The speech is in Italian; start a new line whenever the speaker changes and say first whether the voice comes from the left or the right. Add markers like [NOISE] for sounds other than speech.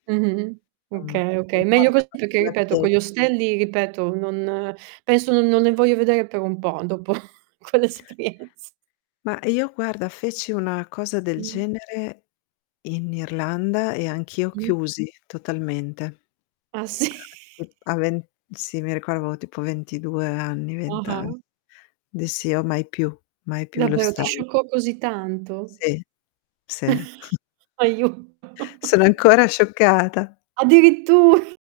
right: Mh-mh.
left: Insomma
right: Okay,
left: che
right: oka Meglio
left: importa
right: così,
left: qua
right: perché ripeto
left: [UNINTELLIGIBLE]
right: con gli ostelli, ripeto, non penso non non ne voglio vedere per un po' dopo quell'esperienz
left: Ma io guarda feci una cosa del
right: Mh.
left: genere in Irlanda, e anch'io
right: Mh.
left: chiusi totalmente.
right: Ah, sì?
left: Sì p a ven Sì, mi ricordavo avevo tipo 22 anni, 20 an
right: Ah-ah.
left: Dissi, uhm: "Mai più, mai più lo"
right: Davvero ti
left: [UNINTELLIGIBLE]
right: scioccò così tanto?
left: Sì. Sì. [CHUCKLES]
right: [CHUCKLES] Aiu
left: Sono
right: [CHUCKLES]
left: ancora scioccata.
right: Addirittu [CHUCKLES]